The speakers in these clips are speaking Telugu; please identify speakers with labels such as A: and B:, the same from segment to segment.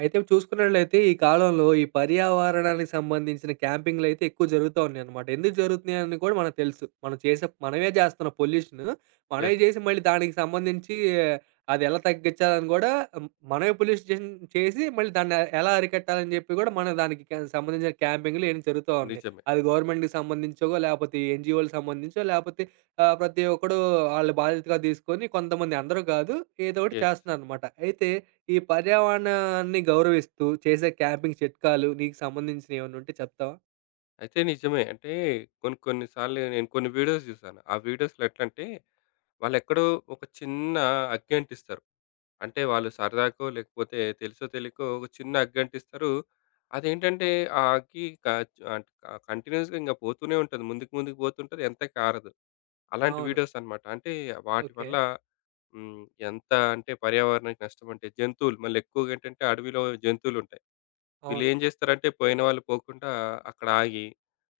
A: అయితే చూసుకున్నట్లయితే ఈ కాలంలో ఈ పర్యావరణానికి సంబంధించిన క్యాంపింగ్‌లయితే ఎక్కువ జరుగుతా ఉన్నాయన్నమాట. ఎందుకు జరుగుతున్నాయని కూడా మనకు తెలుసు. మనం మనమే చేస్తున్నాం పొల్యూషన్. మనమే
B: యెస్.
A: చేసి మళ్ళీ దానికి సంబంధించి అది ఎలా తగ్గించాలని కూడా మనమే పొల్యూషన్ చేసి చేసి మళ్ళీ దాన్ని ఎలా అరికట్టాలని చెప్పి కూడా మనం దానికి సంబంధించిన క్యాంపింగ్‌లు ఇయన్నీ జరుగుతా ఉన్నాయి.
B: నిజమే.
A: అది గవర్నమెంట్‌కి సంబంధించో లేపోతే ఎన్‌జీఓ‌లకు సంబంధించో లేపోతే ప్రతి ఒక్కడు ఆళ్ళు బాధ్యతగా తీసుకొని కొంతమంది అందరూ కాదు ఏదో ఒకటి
B: యెస్.
A: చేస్తున్నారన్నమాట. అయితే ఈ పర్యావరణాన్ని గౌరవిస్తూ చేసే క్యాంపింగ్ చిట్కాలు నీకు సంబంధించినవి ఏమైనా ఉంటే చెప్తావా?
B: అయితే నిజమే. అంటే కొన్ని కొన్ని సార్లు నేను కొన్ని వీడియోస్ చూసాను. ఆ వీడియోస్‌లో ఎట్లంటే వాళ్ళెక్కడో ఒక చిన్న అగ్గి అంటిస్తారు. అంటే వాళ్ళు సరదాకో లేకపోతే తెలుసో తెలియకో ఒక చిన్న అగ్గి అంటిస్తారు. అదేంటంటే ఆ అగ్గి క ఆహ్, కంటిన్యూయస్‌గా ఇంక పోతూనే ఉంటది. ముందుకు ముందుకు పోతుంటది. ఎంతకి ఆరదు. అలాంటి
A: అవును.
B: వీడియోస్ అన్నమాట. అంటే వాటి
A: ఓకే.
B: వల్ల హ్మ్. ఎంత అంటే పర్యావరణానికి నష్టం అంటే జంతువులు మళ్ళీ ఎక్కువగా ఏంటంటే అడవిలో జంతువులుంటాయి.
A: అవును.
B: వీళ్ళేం జేస్తారంటే, పోయిన వాళ్ళు పోకుండా అక్కడ ఆగి,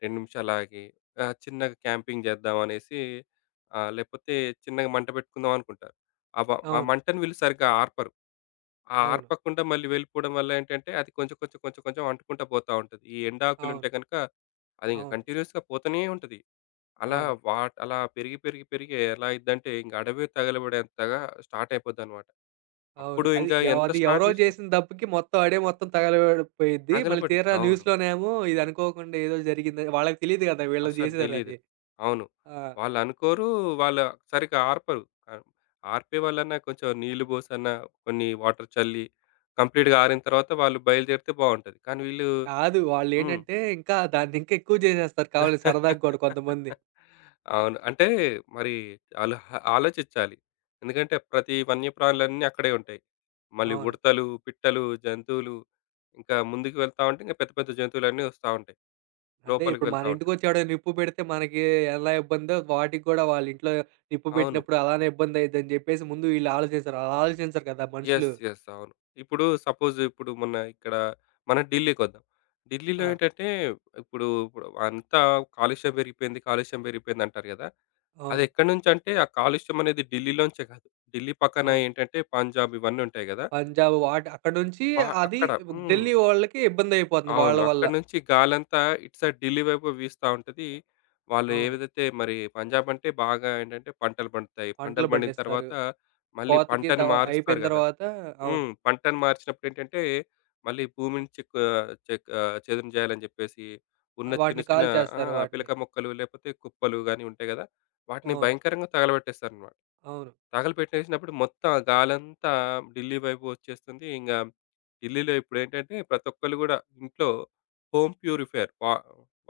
B: 2 నిమిషాలాగి చిన్నగా క్యాంపింగ్ జేద్దామనేసి లేపోతే చిన్నగా మంట బెట్టుకుందాం అనుకుంటారు. అవ ఆ
A: అవును.
B: మంటని వీళ్ళు సరిగ్గా ఆర్పరు.
A: అవును.
B: ఆర్పకుండా మళ్ళీ వెళ్ళిపోవడం వల్ల ఏంటంటే, అది కొంచెం అంటుకుంటా పోతా ఉంటది. ఈ ఎండాకులుంటే
A: అవును.
B: గనక, అది ఇంక
A: అవును.
B: కంటిన్యూయస్‌గా పోతూనే ఉంటది. అలా
A: అవును.
B: అలా పెరిగి, పెరిగి, పెరిగి ఎలా అయిద్దంటే, ఇంక అడవే తగలబడేంతగా స్టార్ట్ అయిపోద్దనమాట.
A: అవును.
B: అప్పుడు ఇంగా ఎంత
A: అది
B: స్టార్ట్
A: ఎవరో
B: జేసినా
A: చేసిన తప్పుకి మొత్తం ఆడే మొత్తం తగలబడిపోయిద్ది. మళ్ళీ
B: తగలబడిద్ది.
A: తీరా
B: అవును.
A: న్యూస్‌లోనేమో ఇది అనుకోకుండా ఏదో జరిగిందని వాళ్ళకి తెలీదు కదా! వీళ్ళు
B: అసలు తెలీదు.
A: చేసారని.
B: అవును.
A: ఆ!
B: వాళ్ళనుకోరు. వాళ్ళు సరిగ్గా ఆర్పరు. ఆహ్, ఆర్పేవాళ్ళన్నా కొంచెం నీళ్లు పోసన్నా, కొన్ని వాటర్ చల్లి కంప్లీట్‌గా ఆరిన తర్వాత వాళ్ళు బయలుదేరితే బావుంటది. కానీ వీళ్ళు
A: కాదు.
B: హ్మ్.
A: వాళ్ళేంటంటే ఇంకా దాన్ని ఇంకా ఎక్కువ చేసేస్తారు కావాలని సరదాగా కూడా కొంతమంది.
B: అవును. అంటే మరి ఆళ్ళు హ ఆలోచించాలి. ఎందుకంటే ప్రతి వన్యప్రాణులన్నీ అక్కడే ఉంటాయి. మళ్ళీ
A: అవును.
B: ఉడతలు, పిట్టలు, జంతువులు ఇంకా ముందుకు వెళ్తా ఉంటే ఇంకా పెద్ద పెద్ద జంతువులన్నీ వస్తా ఉంటాయి.
A: అదే
B: లోపలికి
A: ఇప్పుడు
B: వెళ్తా
A: మన
B: ఉంటాయి.
A: ఇంటికొచ్చి ఎవడైనా నిప్పు పెడితే మనకి ఎలా ఇబ్బందో వాటికి గూడా వాళ్ళ ఇంట్లో నిప్పు
B: అవును.
A: పెట్టినప్పుడు అలానే ఇబ్బందయిద్దని జెప్పేసి ముందు వీళ్ళు ఆలోచించరు. అలా ఆలోచించరు కదా
B: యెస్.
A: మనుషులు.
B: యెస్. అవును. ఇప్పుడు సపోజ్ ఇప్పుడు మొన్న ఇక్కడ మన ఢిల్లీకొద్దాం. ఢిల్లీలో
A: ఆ!
B: ఏంటంటే ఇప్పుడు ఇప్పుడు అంతా కాలుష్యం పెరిగిపోయింది, కాలుష్యం పెరిగిపోయింది అంటారు గదా! అది
A: అవును.
B: ఎక్కడి నుంచంటే ఆ కాలుష్యం అనేది ఢిల్లీలోంచే కాదు. ఢిల్లీ పక్కన
A: అవును.
B: ఏంటంటే పంజాబ్ ఇవన్నీ ఉంటాయి గదా!
A: పంజాబ్ వాట్ అక్కడి నుంచి అది
B: అక్కడ హ్మ్.
A: ఢిల్లీ వాళ్ళకి ఇబ్బందయిపోతుంది
B: అవును.
A: వాళ్ళ వల్ల.
B: అక్కడి నుంచి గాలంతా ఇటు సైడ్ ఢిల్లీ వైపు వీస్తా ఉంటది. వాళ్ళు
A: అవును.
B: ఏవిదైతే మరి పంజాబ్ అంటే బాగా ఏంటంటే పంటలు పండుతాయి.
A: పంటలు
B: పంటలు పండిన
A: పండిస్తారు.
B: తర్వాత మళ్ళీ
A: కోతకి
B: పంటని
A: త
B: మారుస్తారు
A: అయిపోయిన
B: గదా!
A: తర్వాత అవును.
B: హ్మ్. పంటను మార్చినప్పుడేంటంటే, మళ్ళీ
A: వా-
B: భూమిని చెక్ చెక్ ఆహ్, చదును చేయాలని జెప్పేసి, ఉన్న చిన్న
A: వాటిని
B: చిన్న ఆ!
A: కాల్చేస్తారు వాటిని.
B: పిలక మొక్కలు, లేపోతే కుప్పలు గాని ఉంటాయి గదా! వాటిని
A: అవును.
B: భయంకరంగా తగలబెట్టేస్తారనమాట.
A: అవును.
B: తగలబెట్టేసినప్పుడు మొత్తం ఆ గాలంతా ఢిల్లీ వైపు వచ్చేస్తుంది. ఇంగ ఢిల్లీలో ఇప్పుడేంటంటే, ప్రతి ఒక్కళ్ళు గూడా ఇంట్లో హోమ్ ప్యూరిఫైయర్ వా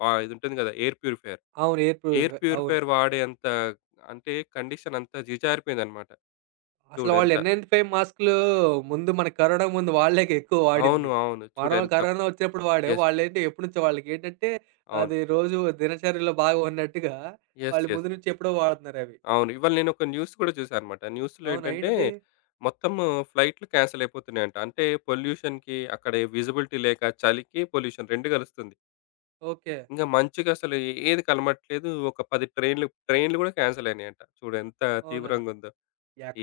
B: వా ఇదుంటుంది గదా! Air purifier.
A: అవును. Air
B: air
A: proof. అవును.
B: ప్యూరిఫైయర్ వాడేంత అంటే కండిషన్ అంతా జిజారిపోయిందనమాట.
A: అసలు వాళ్ళు
B: చూడెంత
A: N95 మాస్కులు ముందు మన కరోనా ముందు వాళ్ళేగా ఎక్కువ
B: అవును.
A: వాడింది.
B: అవును.
A: మనం
B: చూడెంత
A: కరోనా వచ్చినప్పుడు వాడాం.
B: యెస్.
A: వాళ్ళేంటి ఎప్పటినుంచో వాళ్ళకేంటంటే
B: అవును.
A: అది రోజు దినచర్యలో భాగం అన్నట్టుగా
B: యెస్.
A: వాళ్ళు
B: యెస్.
A: ముందు నుంచి ఎప్పుడో వాడుతున్నారవి.
B: అవును. ఇవాళ నేనొక న్యూస్ కూడా చూసానన్నమాట. న్యూస్‌లో
A: అవునా
B: ఏంటంటే,
A: ఏంటిది?
B: మొత్తం ఫ్లైట్‌లు క్యాన్సెల్ అయిపోతున్నాయంట. అంటే పొల్యూషన్‌కి, అక్కడ విజిబిలిటీ లేక, చలికి, పొల్యూషన్ 2 కలుస్తుంది.
A: ఓకే.
B: ఇంక మంచుకి అసలు ఏది కలమట్లేదు. ఒక 10 ట్రైన్‌లు కూడా క్యాన్సెల్ అయినాయంట. చూడు ఎంత
A: అవునా?
B: తీవ్రంగా ఉందో.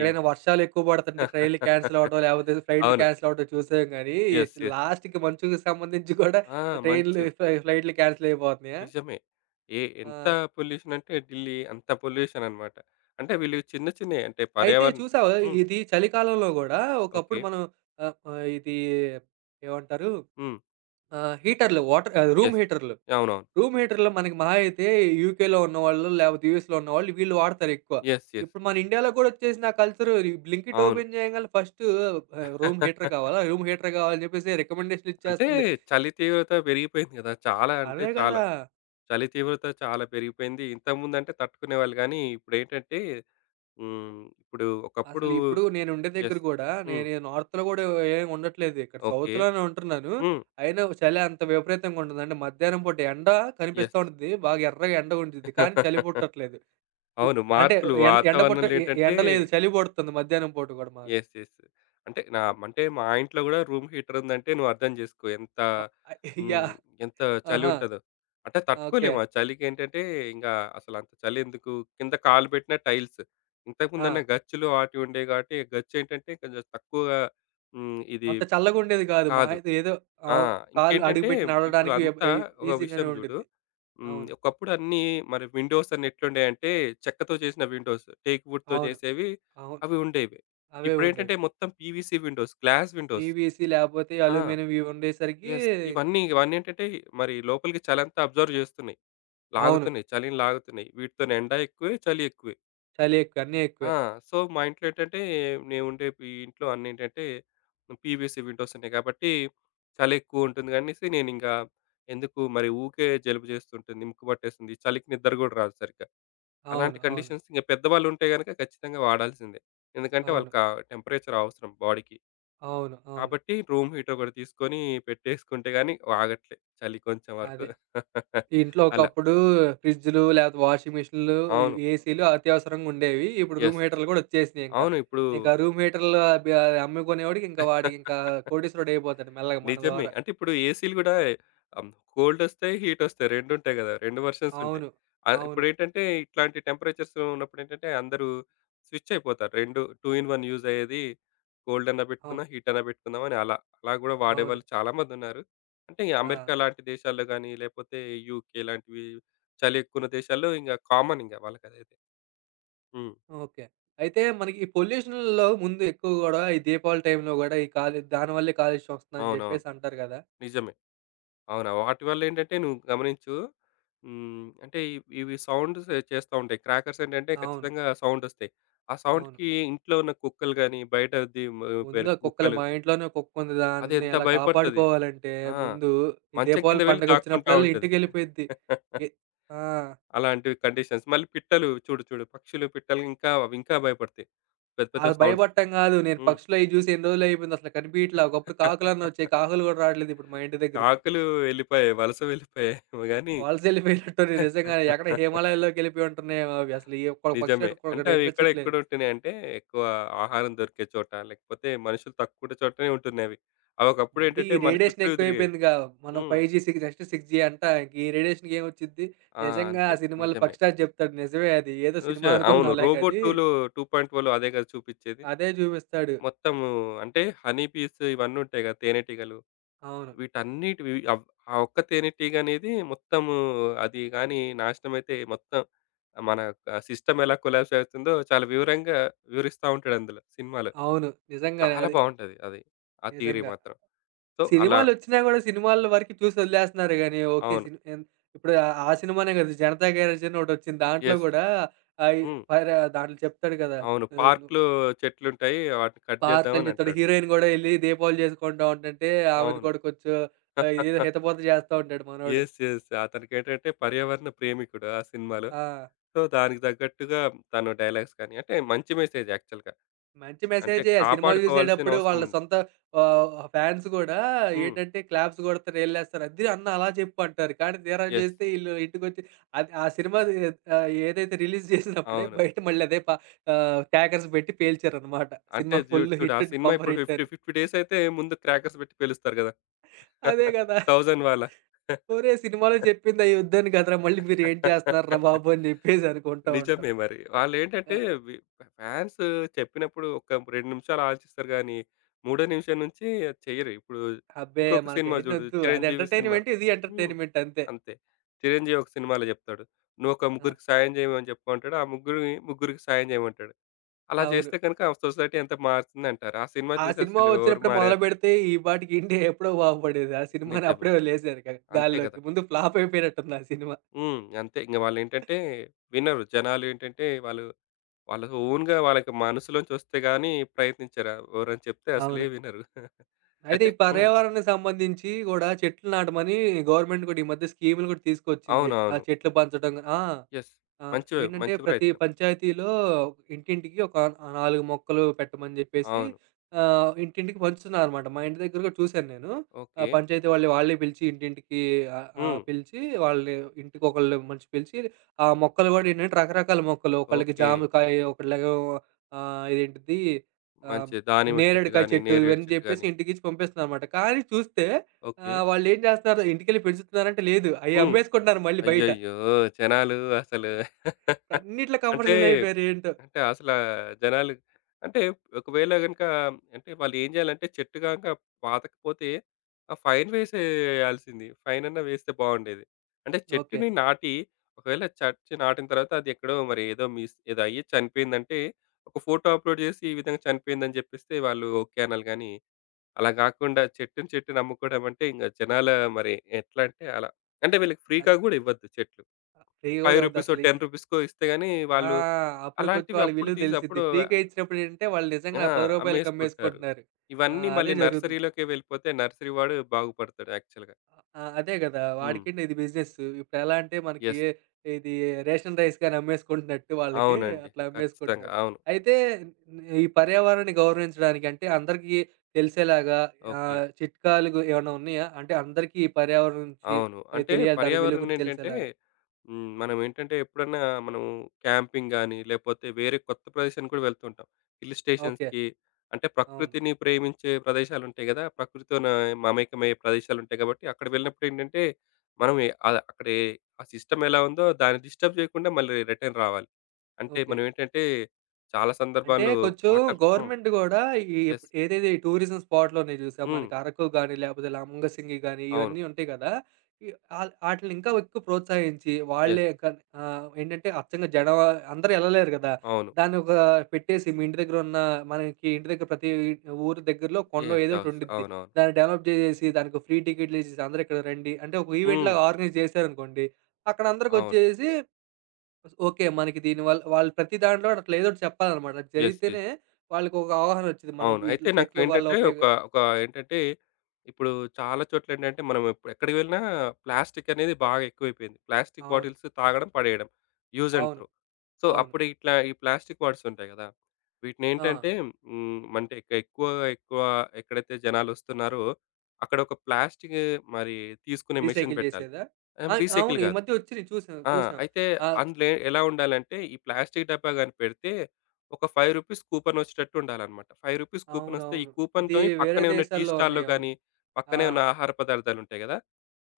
B: ఈ
A: వర్షాలు ఎక్కువ పడతంటే ట్రైన్‌లు క్యాన్సెల్ అవ్వటం లేకపోతే ఫ్లైట్‌లు
B: అవును.
A: క్యాన్సెల్ అవ్వటం చూసాం గానీ,
B: యెస్. యెస్.
A: లాస్ట్‌కి మంచుకి సంబంధించి కూడా
B: ఆ!
A: ట్రైన్‌లు,
B: మంచు.
A: ఫ్లైట్‌లు క్యాన్సెల్ అయిపోతున్నాయా?
B: నిజమే.
A: ఆ!
B: ఎంత పొల్యూషన్ అంటే ఢిల్లీ అంత పొల్యూషన్ అన్నమాట. అంటే వీళ్ళు చిన్న చిన్నయి అంటే
A: అయితే
B: పర్యావరణం
A: చూసావా?
B: హ్మ్.
A: ఇది చలికాలంలో గూడా
B: ఓకే.
A: ఒకప్పుడు మనం ఆహ్, ఆహ్, ఇది ఏమంటారు?
B: హ్మ్.
A: ఆహ్, హీటర్లు వాటర్ ఆహ్, రూమ్
B: యెస్.
A: హీటర్లు.
B: అవునవును.
A: రూమ్ హీటర్లు మనకి మహా అయితే యూకేలో ఉన్నవాళ్ళు, లేపోతే యూఎస్‌లో ఉన్నవాళ్ళు వీళ్ళు వాడతారు ఎక్కువ.
B: యెస్. యెస్.
A: ఇప్పుడు మన ఇండియాలో గూడా ఒచ్చేసింది ఆ కల్చరు. ఈ బ్లింకిట్
B: అవును.
A: ఓపెన్ చేయంగాల్నే ఫస్టు రూమ్ హీటర్ కావాలా? రూమ్ హీటర్ కావాలని చెప్పేసి
B: అంటే
A: రికమెండేషన్‌లిచ్చేస్తుంది.
B: చలి తీవ్రత పెరిగిపోయింది గదా! చాలా అంటే
A: అదే
B: చాలా.
A: గదా!
B: చలి తీవ్రత చాలా పెరిగిపోయింది. ఇంతకుముందంటే తట్టుకునేవాళ్ళు గానీ, ఇప్పుడేంటంటే హ్మ్. ఇప్పుడు ఒకప్పుడు
A: అసలు ఇప్పుడు నేనుండే దగ్గర
B: యెస్.
A: గూడా,
B: హ్మ్.
A: నేను నార్త్‌లో గూడా ఏమి ఉండట్లేదు. ఇక్కడ
B: ఓకే.
A: సౌత్‌లోనే ఉంటున్నాను.
B: హ్మ్.
A: అయినా చలి అంత విపరీతంగా ఉండదు. అంటే మధ్యాహ్నం పూట ఎండ కనిపిస్తా
B: యెస్.
A: ఉంటది. బాగా ఎర్రగా ఎండ ఉండిద్ది. కానీ చలి పుట్టట్లేదు. ఇ
B: అవును.
A: అంటే
B: మార్పులు
A: ఎండ ఎండ పుట్ట
B: వాతావరణంలో
A: ఎ
B: ఏంటంటే
A: ఎండ లేదు. చలి పుడుతుంది మధ్యాహ్నం పూట గూడా మాకు.
B: యెస్. యెస్. అంటే నా అంటే మా ఇంట్లో గూడా రూమ్ హీటర్ ఉందంటే నువ్వు అర్థం జేసుకో ఎంత
A: ఆహ్,
B: హ్మ్.
A: యాహ్!
B: ఎంత చలి
A: ఆహా!
B: ఉంటదో. అంటే
A: ఓకే.
B: తట్టుకోలేము. ఆ చలికేంటంటే ఇంగా అసలంత చలెందుకు కింద కాలు బెట్టిన టైల్స్.
A: ఆ!
B: ఇంతకుముందన్న గచ్చులు ఆటివి ఉండేవి గాబట్టి గచ్చేంటంటే కొంచెం తక్కువగా హ్మ్.
A: అంత చల్లగుండేది గాదు. మహా
B: కాదు.
A: అయితే ఏదో
B: ఆ!
A: ఆహ్, కాళ్ళు
B: ఇంకేంటంటే
A: అడుగుపెట్టి
B: ఇప్పుడు
A: నడవడానికి
B: అంతా ఒక విషయం
A: ఈజీగానే
B: జూడు.
A: ఉండిద్ది.
B: హ్మ్.
A: అవును.
B: ఒకప్పుడు అన్నీ మరి విండోస్ అని ఎట్లుండేయంటే చెక్కతో చేసిన విండోస్, టేక్ వుడ్‌తో
A: అవును.
B: చేసేవి
A: అవును.
B: అవి ఉండేవి.
A: అవే
B: ఇప్పుడేంటంటే
A: ఉండేవి.
B: మొత్తం PVC windows, glass windows.
A: PVC లేపోతే
B: ఆ!
A: అల్యూమినియం ఇవి ఉండేసరికి
B: యెస్. ఇవన్నీ
A: ఇం-
B: ఇవన్నేంటంటే మరి లోపలికి చలంతా అబ్జర్వ్ చేస్తున్నాయి.
A: అవును.
B: లాగుతున్నాయి. చలిని లాగుతున్నాయి. వీటితోని ఎండ ఎక్కువే, చలి ఎక్కువే.
A: చలి ఎక్కువ. అన్నీ
B: ఆ!
A: ఎక్కువే.
B: సో, మా ఇంట్లో ఏంటంటే, నేను ఉండే ఈ ఇంట్లో అన్నేంటంటే పీవీసీ విండోస్ ఉన్నాయి కాబట్టి, చలి ఎక్కువుంటుంది అనేసి నేనింకా ఎందుకు మరి ఊకే జలుబు చేస్తుంటుంది, ముక్కు పట్టేస్తుంది. చలికి నిద్ర గూడా రాదు సరిగ్గా. అలాంటి
A: అవును. అవును.
B: కండిషన్స్ ఇంక పెద్దవాళ్ళుంటే గనక ఖచ్చితంగా వాడాల్సిందే. ఎందుకంటే
A: అవును.
B: వాళ్ళకా టెంపరేచర్ అవసరం బాడీకి.
A: అవును. అవును.
B: కాబట్టి రూమ్ హీటర్ ఒకటి తీసుకొని పెట్టేసుకుంటే గానీ ఆగట్లే చలి కొంచెం వరకు.
A: అదే. ఇంట్లో
B: అలా.
A: ఒకప్పుడు ఫ్రిడ్జ్‌లు లేపోతే వాషింగ్ మిషన్‌లు,
B: అవును.
A: ఏసీలు అత్యవసరంగా ఉండేవి. ఇప్పుడు రూమ్
B: యెస్.
A: హీటర్‌లు కూడా వచ్చేసినాయి ఇంకా.
B: అవును. ఇప్పుడు
A: ఇంకా రూమ్ హీటర్‌లు అబ్బి అది అమ్ముకునేవాడికి ఇంకా వాడికి ఇంకా కోటీశ్వరుడు అయిపోతాడు మెల్లగా మన
B: నిజమే.
A: ద్వారా.
B: అంటే ఇప్పుడు ఏసీలు గూడా ఆహ్, కోల్డొస్తాయి, హీటొస్తాయి. రెండుంటాయి గదా! 2 వెర్షన్స్ ఉంటాయి.
A: అవును. అవును.
B: ఇప్పుడేంటంటే ఇట్లాంటి టెంపరేచర్స్ ఉన్నప్పుడేంటంటే అందరూ స్విచ్ అయిపోతారు. 2 టూ ఇన్ వన్ యూజ్ అయ్యేది కోల్డన్నా
A: అవు
B: బెట్టుకుందాం, హీటన్నా బెట్టుకుందాం అని అలా. అలా గూడా
A: అవును.
B: వాడేవాళ్ళు చాలామందున్నారు. అంటే ఈ
A: ఆ!
B: అమెరికా లాంటి దేశాల్లో గానీ, లేపోతే యూకే లాంటివి చలి ఎక్కువున్న దేశాల్లో కామన్ ఇంగ వాళ్ళకదైతే. హ్మ్.
A: ఓకే. అయితే మనకి ఈ పొల్యూషన్‌లో ముందు ఎక్కువ గూడా ఈ దీపావళి టైంలో గూడా ఈ దానివల్లే కాలుష్యం వస్తుందని
B: అవునవును.
A: జెప్పేసి అంటారు గదా!
B: నిజమే. అవునా? వాటి వల్లేంటంటే నువ్వు గమనించు హ్మ్. అంటే ఇవి సౌండ్స్ చేస్తా ఉంటాయి. క్రాకర్స్ ఏంటంటే
A: అవును.
B: ఖచ్చితంగా సౌండొస్తాయి. ఆ
A: అవును.
B: సౌండ్‌కి ఇంట్లో ఉన్న కుక్కలు గాని, బయటది మ పెర్
A: ముందు ఆ కుక్కలు
B: కుక్కలు
A: మా ఇంట్లోనే ఒక కుక్క ఉంది.
B: అది
A: దాన్ని
B: ఎంత
A: ఎలా
B: భయపడుతది.
A: కాపాడుకోవాలంటే
B: ఆ!
A: ముందు ఈ
B: మంచం కింద
A: దీపావళి
B: వెళ్లి దాక్కుంటా
A: పండగొచ్చినప్పుడల్లా
B: ఉంటది.
A: ఇంటికెళ్ళిపోయిద్ది. ఎ ఆ!
B: అలాంటి కండిషన్స్. మళ్ళీ పిట్టలు చూడు చూడు పక్షులు, పిట్టలు ఇంకా అవి ఇంకా భయపడతాయి. పెద్ద పెద్ద
A: అది
B: సౌండ్స్‌కి.
A: భయపడటం గాదు. నేను
B: హ్మ్.
A: పక్షులయి జూసి ఎన్ని రోజులయిపోయింది అసలు కనిపియట్లా. ఒకప్పుడు కాకులన్నా వచ్చేయి. కాకులు గూడా రావట్లేదు ఇప్పుడు మా ఇంటి దగ్గరికి.
B: కాకులు వెళ్ళిపోయాయి. వలస వెళ్ళిపోయాయేమో గాని
A: వలసెళ్ళిపోయినట్టున్నయి నిజంగానే ఎక్కడ హిమాలయాల్లోకెళ్ళిపోయి ఉంటున్నాయేమో అవి. అసలు ఏ ఒక్క పక్షి
B: నిజమే.
A: కూడా
B: అంటే అవి ఎక్కడ ఎక్కడ
A: కనిపించట్లేదు.
B: ఉంటున్నాయంటే ఎక్కువ ఆహారం దొరికే చోట, లేకపోతే మనుషులు తక్కువ ఉండే చోటనే ఉంటున్నవి. అవి అవి ఒకప్పుడు
A: ముందు
B: ఏంటంటే
A: ఈ
B: మన
A: రేడియేషన్
B: చుట్టూ తిరిగేవి.
A: ఎక్కువైపోయిందిగా. మనం
B: హ్మ్.
A: 5G సిక్స్ నెక్స్ట్ 6G అంట. ఇంక ఈ రేడియేషన్‌కి ఏమొచ్చిద్ది?
B: ఆ!
A: నిజంగా
B: అంతే
A: ఆ సినిమాలో
B: నిజమే.
A: 'పక్షిరాజు' చెప్తాడు నిజమే అది. ఏదో సినిమా
B: చూసా అవును.
A: అనుకున్నాంలే
B: 'రోబోట్
A: గాని,
B: 2'లో 2.0లో అదే కదా చూపించేది.
A: అదే చూపిస్తాడు.
B: మొత్తము అంటే హనీ బీస్ ఇవన్నీ ఉంటాయి కదా! తేనెటీగలు.
A: అవును.
B: వీటన్నిటివి అవ్ ఆ ఒక్క తేనెటీగ అనేది మొత్తము అది గాని నాశనమైతే మొత్తం మన సిస్టమ్ ఎలా కొలాప్స్ అవుతుందో చాలా వివరంగా వివరిస్తా ఉంటాడు అందులో సినిమాలో.
A: అవును. నిజంగానే
B: చాలా
A: అది.
B: బావుంటది అది. ఆ థియరీ
A: నిజంగా.
B: మాత్రం. సో, అలా
A: సినిమాలొచ్చినా గూడా సినిమాల వరకి చూసి వదిలేస్తున్నారు గానీ, ఓకే.
B: అవును.
A: సిని ఎన్ ఇప్పుడు ఆ ఆ సినిమానే కదా! 'జనతా గ్యారేజ్' అని ఒకటొచ్చింది. దాంట్లో
B: యెస్.
A: గూడా ఆయి
B: హ్మ్.
A: పర దాంట్లో చెప్తాడు కదా!
B: అవును.
A: ఆహ్, ను
B: పార్క్‌లో చెట్లుంటాయి. వాటిని కట్
A: పార్క్‌లని
B: చేద్దామని
A: చెప్తాడు.
B: అంటాడు.
A: హీరోయిన్ గూడా ఎళ్లి దీపావళి జేసుకుంటా ఉంటంటే, ఆమెను
B: అవును.
A: కూడా కొంచెం ఇదేదో హితబోత జేస్తా ఉంటాడు మనోడు.
B: యెస్. యెస్. అతనికేంటంటే పర్యావరణ ప్రేమికుడు ఆ సినిమాలో.
A: ఆ!
B: సో, దానికి తగ్గట్టుగా తను డైలాగ్స్ కానీ అంటే మంచి మెసేజ్ యాక్చువల్‌గా.
A: మంచి
B: అంటే
A: మెసేజే. సినిమా
B: కాపాడుకోవాల్సిన
A: జూసేటప్పుడు
B: అవసరం
A: వాళ్ళ
B: ఉంది.
A: సొంత ఫ్యాన్స్ గూడా
B: హ్మ్.
A: ఏంటంటే, క్లాప్స్ గొడతారు, యెళ్ళేస్తారు. "అద్ది అన్న అలా జెప్పు" అంటారు. కానీ తీరా
B: యెస్.
A: జూస్తే ఈళ్ళు ఇంటికొచ్చి అది ఆ సినిమాది ఏదైతే రిలీజ్ జేసినప్పుడే
B: అవును.
A: బయట మళ్ళీ అదే ప క్రాకర్స్ బెట్టి పేల్చారనమాట.
B: అంటే
A: సినిమా ఫుల్
B: చూడు ఆ
A: హిట్
B: సినిమా
A: బంపర్
B: ఇప్పుడు
A: హిట్
B: 50,
A: అని.
B: 50 డేస్ అయితే ముందు క్రాకర్స్ పెట్టి పేలుస్తారు కదా!
A: అదే గదా!
B: 1000 వాళ్ళ.
A: ఒరేయ్! సినిమాలో చెప్పింది ఆ యుద్ధాన్ని కదరా! మళ్ళీ మీరు ఏం చేస్తున్నార్రా బాబు! అని చెప్పేసి అనుకుంటా ఉంటాం.
B: నిజమే మరి. వాళ్ళేంటంటే
A: ఆ!
B: వి ఫాన్స్ చెప్పినప్పుడు ఒక 2 నిమిషాలు ఆలోచిస్తారు గానీ, మూడో నిమిషం నుంచి అది చెయ్యరు. ఇప్పుడు
A: అబ్బే!
B: ఇంకొక సినిమా చూడు
A: మనకయన్నొద్దు. అది
B: 'చిరంజీవి' సినిమా.
A: ఎంటర్‌టైన్‌మెంట్, ఇది
B: హ్మ్.
A: ఎంటర్‌టైన్‌మెంట్ అంతే.
B: అంతే. 'చిరంజీవి' ఒక సినిమాలో చెప్తాడు. "నువ్వొక
A: ఆ!
B: ముగ్గురికి సాయం చేయమని చెప్పు" అంటాడు. ఆ ముగ్గురిని ముగ్గురికి సాయం చేయమంటాడు. అలా
A: అవును.
B: చేస్తే గనుక ఆ సొసైటీ ఎంత మారుతుందంటారు? ఆ సినిమా
A: ఆ
B: చూసి
A: సినిమా
B: అసలు ఎవరు
A: వచ్చినప్పుడే
B: మారారు?
A: మొదలుపెడితే ఈ పాటికి ఇండియా ఎప్పుడో బాగుపడేది. ఆ సినిమాని
B: నిజమే.
A: అప్పుడే వదిలేసారు గా
B: అంతే కదా!
A: గాల్లోకి. ముందు ఫ్లాప్ అయిపోయినట్టుంది ఆ సినిమా.
B: హ్మ్. అంతే. ఇంక వాళ్ళేంటంటే వినరు. జనాలేంటంటే వాళ్ళకి ఓన్‌గా వాళ్ళకి మనసులోంచి వస్తే గాని ప్రయత్నించరు. ఎవరైనా చెప్తే అసలే
A: అవును.
B: వినరు.
A: అయితే
B: అయితే
A: ఈ
B: హ్మ్.
A: పర్యావరణానికి సంబంధించి గూడా చెట్లు నాటమని గవర్నమెంట్ కూడా ఈ మధ్య స్కీములు కూడా తీసుకొచ్చింది. ఆ
B: అవునవును.
A: చెట్లు పంచడం ఆ!
B: యెస్.
A: ఆ!
B: మంచి
A: ఏంటంటే
B: మంచి
A: ప్రతి
B: ప్రయత్నం.
A: పంచాయతీలో ఇంటింటికి ఒక 4 మొక్కలు పెట్టమని జెప్పేసి
B: అవును.
A: ఇంటింటికి పంచుతున్నారనమాట. మా ఇంటి దగ్గర గూడా చూసాను నేను.
B: ఓకే.
A: పంచాయతీ వాళ్ళు వాళ్ళే పిలిచి ఇంటింటికి ఆహ్, ఆహ్,
B: హ్మ్.
A: పిలిచి వాళ్ళు ఇంటికొకళ్ళు మనిషి పిలిచి ఆ మొక్కలు గూడా ఏంటంటే రకరకాల మొక్కలు ఒకళ్ళకి
B: ఓకే.
A: జామకాయ, ఒకళ్ళేమో ఆహ్, ఇదేంటిది ఆహ్,
B: మంచిది. దానిమ్మ చెట్టు
A: నేరేడుకాయ
B: గాని,
A: చెట్టు
B: నేరేడు
A: ఇవన్నీ
B: చెట్టు
A: జెప్పేసి
B: గాని.
A: ఇంటికిచ్చి పంపిస్తున్నారనమాట. కానీ చూస్తే
B: ఓకే.
A: వాళ్ళేం జేస్తున్నారు ఇంటికెళ్ళి పెంచుతున్నారంటే లేదు. అయి
B: హ్మ్.
A: అమ్మేసుకుంటున్నారు మళ్ళీ బయట.
B: అయ్యయ్యో! జనాలు అసలు
A: అన్నిట్లో
B: అంటే,
A: కమర్షియలయిపోయారు ఏంటో.
B: అంటే జనాలు అంటే ఒకవేళ గనుక అంటే వాళ్ళు ఏం జేయాలంటే చెట్టు గనక పాతకపోతే ఆ ఫైన్ వేసేయాల్సింది. ఫైనన్నా వేస్తే బావుండేది. అంటే
A: ఓకే.
B: చెట్టుని నాటి ఒకవేళ చెట్టు నాటిన తర్వాత అది ఎక్కడో మరి ఏదో అయ్యి చనిపోయిందంటే ఒక ఫోటో అప్‌లోడ్ జేసి ఈ విధంగా చనిపోయిందని జెప్పిస్తే వాళ్ళు ఓకే అనాలి గానీ అలా గాకుండా చెట్టుని చెట్టుని అమ్ముకోవడం అంటే ఇంక జనాల మరి ఎట్లా అంటే అలా. అంటే వీళ్ళకి ఫ్రీ‌గా
A: అది
B: గూడా ఇవ్వద్దు చెట్లు. రూ.
A: ఫ్రీ గూడా
B: 5, రూ.
A: ఇవ్వదసలు.
B: 10కో ఇస్తే గాని
A: ఆ!
B: వాళ్ళు
A: అప్పుడు కొంచెం
B: అలాంటివి
A: వాళ్ళ
B: అప్పుడు
A: విలువ
B: తీసి
A: దెలిసిద్ది.
B: అప్పుడు
A: ఫ్రీ‌గా ఇచ్చినప్పుడేంటంటే వాళ్ళు నిజంగా
B: ఆ!
A: ఆ రూ. 10
B: అమ్మేసుకుంటారు.
A: కమ్మేసుకుంటున్నారు. ఆ!
B: ఇవన్నీ మళ్ళీ
A: అదే జరుగుతుంది.
B: నర్సరీలోకే వెళ్ళిపోతే నర్సరీ వాడు బాగుపడతాడు యాక్చువల్‌గా.
A: ఆ! అదే గదా!
B: హ్మ్.
A: వాడికేంటి ఇది బిజినెస్సు. ఇప్పుడెలా అంటే మనకి
B: యెస్.
A: ఇది రేషన్ రైస్ గాని అమ్మేసుకుంటున్నట్టు వాళ్ళకి
B: అవునండి.
A: అట్లా
B: ఖచ్చితంగా.
A: అమ్మేసుకుంటున్నారు.
B: అవును.
A: అయితే ఈ పర్యావరణాన్ని గౌరవించడానికి అంటే అందరికీ తెలిసేలాగా
B: ఓకే.
A: ఆహ్, చిట్కాలు గు ఏమన్నా ఉన్నాయా? అంటే అందరికీ ఈ పర్యావరణం గురించి
B: అవును.
A: అవి
B: అంటే
A: తెలియాలి. దాని విలువ
B: పర్యావరణం
A: గురించి
B: ఏంటంటే
A: తెలిసేలాగా?
B: హ్మ్. మనం ఏంటంటే ఎప్పుడన్నా మనం క్యాంపింగ్ గాని, లేకపోతే వేరే కొత్త ప్రదేశానికి కూడా వెళ్తుంటాం. Hill
A: okay.
B: స్టేషన్స్‌కి అంటే
A: అవును.
B: ప్రకృతిని ప్రేమించే ప్రదేశాలుంటాయి గదా! ప్రకృతితోనే మమేకమయ్యే ప్రదేశాలుంటాయి కాబట్టి అక్కడ వెళ్ళినప్పుడు ఏంటంటే మనం ఎ ఆహ్, అక్కడ ఎ ఆ సిస్టమ్ ఎలా ఉందో దాన్ని డిస్టర్బ్ చేయకుండా మళ్ళీ రిటర్న్ రావాలి. అంటే
A: ఓకే.
B: మనం ఏంటంటే చాలా
A: అంటే
B: సందర్భాల్లో
A: కొంచెం
B: హ్మ్.
A: గవర్నమెంట్ గూడా ఈ ఎప్
B: యెస్.
A: ఏదైతే ఈ టూరిజం స్పాట్‌లు ఉన్నాయి జూసావా?
B: హ్మ్.
A: మనకి అరకు గాని, లేపోతే లంబసింగి గాని
B: అవును.
A: ఇవన్నీ ఉంటాయి గదా! ఈ ఆల్ ఆటిలిని ఇంకా ఎక్కువ ప్రోత్సహించి
B: యెస్.
A: వాళ్ళే కన్ ఏంటంటే అచ్చంగా జనం అందరూ ఎళ్ళలేరు గదా!
B: అవును.
A: దాన్ని ఒక పెట్టేసి మీ ఇంటి దగ్గర ఉన్న మనకి ఇంటి దగ్గర ప్రతి ఊరు దగ్గరలో కొండో
B: యెస్.
A: ఏదో ఒకటి
B: యస్.
A: ఉండిద్ది.
B: అవునవును.
A: దాన్ని డెవలప్ జేసేసి దానికి ఫ్రీ టికెట్‌లిచ్చేసి అందరూ ఇక్కడ రండి. అంటే ఒక
B: హ్మ్.
A: ఈవెంట్‌లాగా ఆర్గనైజ్ జేశారనుకోండి. అక్కడ
B: అవును.
A: అందరికొచ్చేసి ఓకే. మనకి దీని వల్ల వాళ్ళు ప్రతి దాంట్లో అట్లా ఏదోటి చెప్పాలనమాట. అది
B: యెస్. యెస్.
A: జరిగితేనే వాళ్ళకొక అవగాహన ఒచ్చిద్ది. మనం
B: అవును. అయితే
A: ఇట్ల చెట్ల వల్ల
B: నాకేంటంటే
A: ఉపయోగ
B: ఒక ఒక ఏంటంటే ఇప్పుడు చాలా చోట్లేంటంటే మనం ఎప్ ఎక్కడికి వెళ్ళినా ప్లాస్టిక్ అనేది బాగా ఎక్కువైపోయింది. ప్లాస్టిక్
A: అవును.
B: బాటిల్స్ తాగడం, పడేయడం. యూజ్ అండ్
A: అవును.
B: త్రో. సో,
A: అవును.
B: అప్పుడు ఇట్లా ఈ ప్లాస్టిక్ బాటిల్స్ ఉంటాయి గదా!
A: ఆ!
B: వీటినేంటంటే హ్మ్. అంటే ఎక్ ఎక్కువ ఎక్కువ ఎక్కడైతే జనాలొస్తున్నారో అక్కడ ఒక ప్లాస్టిక్ మరి తీసుకునే మెషిన్
A: రీసైకిల్
B: పెట్టాలి.
A: చేసేదా? ఆయ్
B: రీసైకిల్
A: అవును. ఈ
B: గాదు.
A: మధ్య ఒచ్చినియి చూసాను.
B: ఆ!
A: చూసాం.
B: అయితే
A: ఆ!
B: ఎలా ఉండాలంటే ఈ ప్లాస్టిక్ డబ్బా గాని పెడితే ఒక రూ. 5 కూపన్ వచ్చేటట్టు ఉండాలన్నమాట. రూ. 5 కూపన్ వస్తే ఈ
A: అవునవును. ఇది
B: కూపన్‌తోని
A: వేరే
B: పక్కనే ఉన్న టీ
A: దేశాల్లో
B: స్టాల్‌లో
A: ఉన్నాయి. అవును.
B: గాని,
A: ఆ!
B: పక్కనే ఉన్న ఆహార పదార్థాలుంటాయి గదా!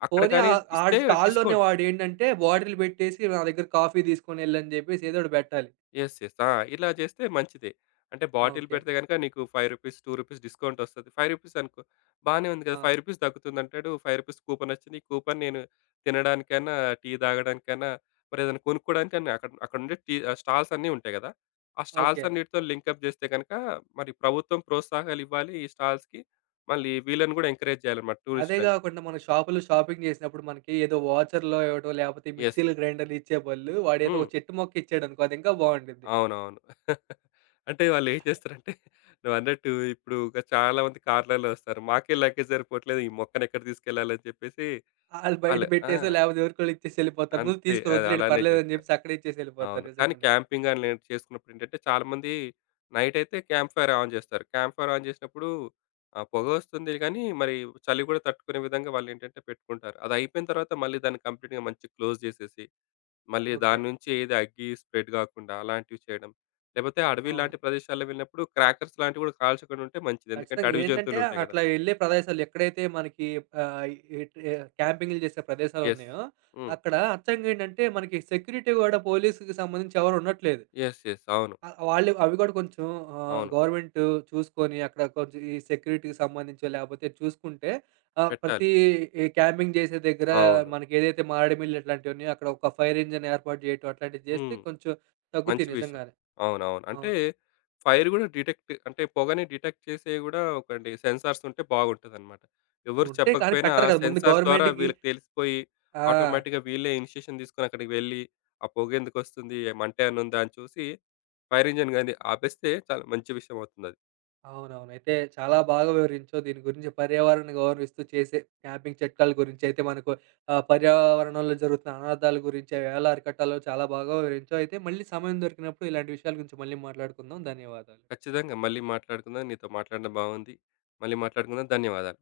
B: అక్కడ
A: పోనీ
B: గాని
A: ఆడి
B: ఇస్తే
A: స్టాల్‌లోనే
B: డిస్కౌంట్.
A: వాడేంటంటే బాటిల్ పెట్టేసి నా దగ్గర కాఫీ తీసుకొనెళ్ళని జెప్పేసి ఏదోటి బెట్టాలి.
B: యెస్. యెస్. ఆ! ఇలా చేస్తే మంచిదే. అంటే
A: ఆ!
B: Bottle
A: okay.
B: పెడితే గనుక నీకు రూ. 5, రూ. 2 డిస్కౌంట్ వస్తది. రూ. 5 అనుకో బానే ఉంది కదా!
A: ఆ!
B: రూ. 5 తగ్గుతుందంటాడు. రూ. 5 కూపన్ వచ్చింది. ఈ కూపన్ నేను తినడానికైనా, టీ తాగడానికైనా, మరేదైనా కొనుక్కోవడానికైనా అక్కడ స్టాల్స్ అన్నీ ఉంటాయి కదా! ఆ స్టాల్స్
A: ఓకే.
B: అన్నిటితో లింకప్ చేస్తే గనుక మరి ప్రభుత్వం ప్రోత్సాహాలివ్వాలి ఈ స్టాల్స్‌కి. మళ్ళీ వీళ్ళని కూడా ఎంకరేజ్ చేయాలన్నమాట
A: అదే
B: టూరిస్ట్‌లని.
A: గాకుండా మనం షాపులో షాపింగ్ జేసినప్పుడు మనకి ఏదో వాచర్‌లో ఇవ్వటం, లేపోతే
B: యెస్.
A: మిక్సీలు, గ్రైండర్‌లు ఇచ్చే బదులు వాడేదో
B: హ్మ్.
A: ఒక చెట్టు మొక్కిచ్చాడనుకో అది ఇంకా బావుండిద్ది.
B: అవునవును. అంటే వాళ్ళేం చేస్తారంటే నువ్వన్నట్టు ఇప్పుడు ఇక చాలా మంది కార్‌లలో వస్తారు. మాకే లగేజ్ సరిపోవట్లేదు. ఈ మొక్కనెక్కడ తీసుకెళ్ళాలని చెప్పేసి
A: ఆళ్ళు బయట
B: ఆళ్ళు ఆ!
A: పెట్టేసో, లేపోతే ఎవరికోళ్ళు ఇచ్చేసి యెళ్ళిపోతారు. ముందు
B: అంతే.
A: తీసుకొని
B: అది
A: వద్దులేండి
B: అలానే
A: పర్లేదని
B: చేస్తారు.
A: జెప్పేసి అక్కడే ఇచ్చేసి యెళ్ళిపోతారు
B: అవును. కానీ
A: నిజంగానే.
B: క్యాంపింగ్ అని నేను చేసుకున్నప్పుడేంటంటే చాలామంది నైట్ అయితే క్యాంప్ ఫైర్ ఆన్ చేస్తారు. క్యాంప్ ఫైర్ ఆన్ చేసినప్పుడు ఆ పొగ వస్తుంది గానీ, మరి చలి కూడా తట్టుకునే విధంగా వాళ్ళేంటంటే పెట్టుకుంటారు. అదయిపోయిన తర్వాత మళ్ళీ దాన్ని కంప్లీట్‌గా మంచిగా క్లోజ్ చేసేసి మళ్ళీ
A: ఓకే.
B: దాని నుంచి ఏది అగ్గి స్ప్రెడ్ గాకుండా అలాంటివి చేయడం. లేపోతే అడవి
A: అవును.
B: లాంటి ప్రదేశాల్లో వెళ్ళినప్పుడు క్రాకర్స్ లాంటివి గూడా కాల్చకుండా ఉంటే మంచిది. ఎందుకంటే
A: ఖచ్చితంగా
B: అడవి
A: ఏంటంటే
B: జంతువులుంటాయి గదా!
A: అట్లా యెళ్ళే ప్రదేశాలు ఎక్కడైతే మనకి ఆహ్, ఈ ట్ క్యాంపింగ్‌లు చేసే
B: యెస్.
A: ప్రదేశాలున్నాయో
B: హ్మ్.
A: అక్కడ అచ్చంగేంటంటే మనకి సెక్యూరిటీ గూడా పోలీస్‌కి సంబంధించి ఎవరు ఉండట్లేదు.
B: యెస్. యెస్. అవును.
A: ఆ! వాళ్ళు అవి కూడా కొంచెం
B: అవును.
A: గవర్నమెంట్ చూసుకొని అక్కడ కొంచెం ఈ సెక్యూరిటీకి సంబంధించో లేపోతే చూసుకుంటే ఆహ్,
B: పెట్టాలి.
A: ప్రతి ఈ క్యాంపింగ్ చేసే దగ్గర
B: అవును.
A: మనకేదైతే మారేడుమిల్లి ఇట్లాంటివి ఉన్నాయో అక్కడ ఒక ఫైర్ ఇంజిన్ ఏర్పాటు చేయటం అట్లాంటివి చేస్తే
B: హ్మ్.
A: కొంచెం
B: మంచి
A: తగ్గుతాయి
B: విషయం.
A: నిజంగానే.
B: అవునవును. అంటే
A: అవును.
B: ఫైర్ గూడా డిటెక్ట్ అంటే పొగని డిటెక్ట్ చేసేవి గూడా ఒకటి సెన్సార్స్ ఉంటే బాగుంటదనమాట. ఎవరు
A: ఉంటే కానీ
B: చెప్పకపోయినా
A: పెట్టరు కదా! ముందు
B: సెన్సార్ ద్వారా
A: గవర్నమెంట్‌కి
B: వీళ్ళకి తెలిసిపోయి
A: ఆ!
B: ఆటోమేటిక్‌గా వీళ్ళే ఇనిషియేషన్ తీసుకొని అక్కడికి వెళ్లి ఆ పొగెందుకొస్తుంది? మంట ఏమన్నా ఉందా? అని చూసి ఫైర్ ఇంజిన్ గాని ఆపేస్తే చాలా మంచి విషయం అవుతుందది.
A: అవునవును. అయితే చాలా బాగా వివరించావు. దీని గురించి పర్యావరణ గౌరవిస్తూ చేసే క్యాంపింగ్ చిట్కాల గురించి అయితే మనకు పర్యావరణంలో జరుగుతున్న అనాధాల గురించి అవి ఎలా అరికట్టాలో చాలా బాగా వివరించావు. అయితే మళ్ళీ సమయం దొరికినప్పుడు ఇలాంటి విషయాల గురించి మళ్ళీ మాట్లాడుకుందాం. ధన్యవాదాలు.
B: ఖచ్చితంగా మళ్ళీ మాట్లాడుకుందాం. నీతో మాట్లాడడం బాగుంది. మళ్ళీ మాట్లాడుకుందాం. ధన్యవాదాలు.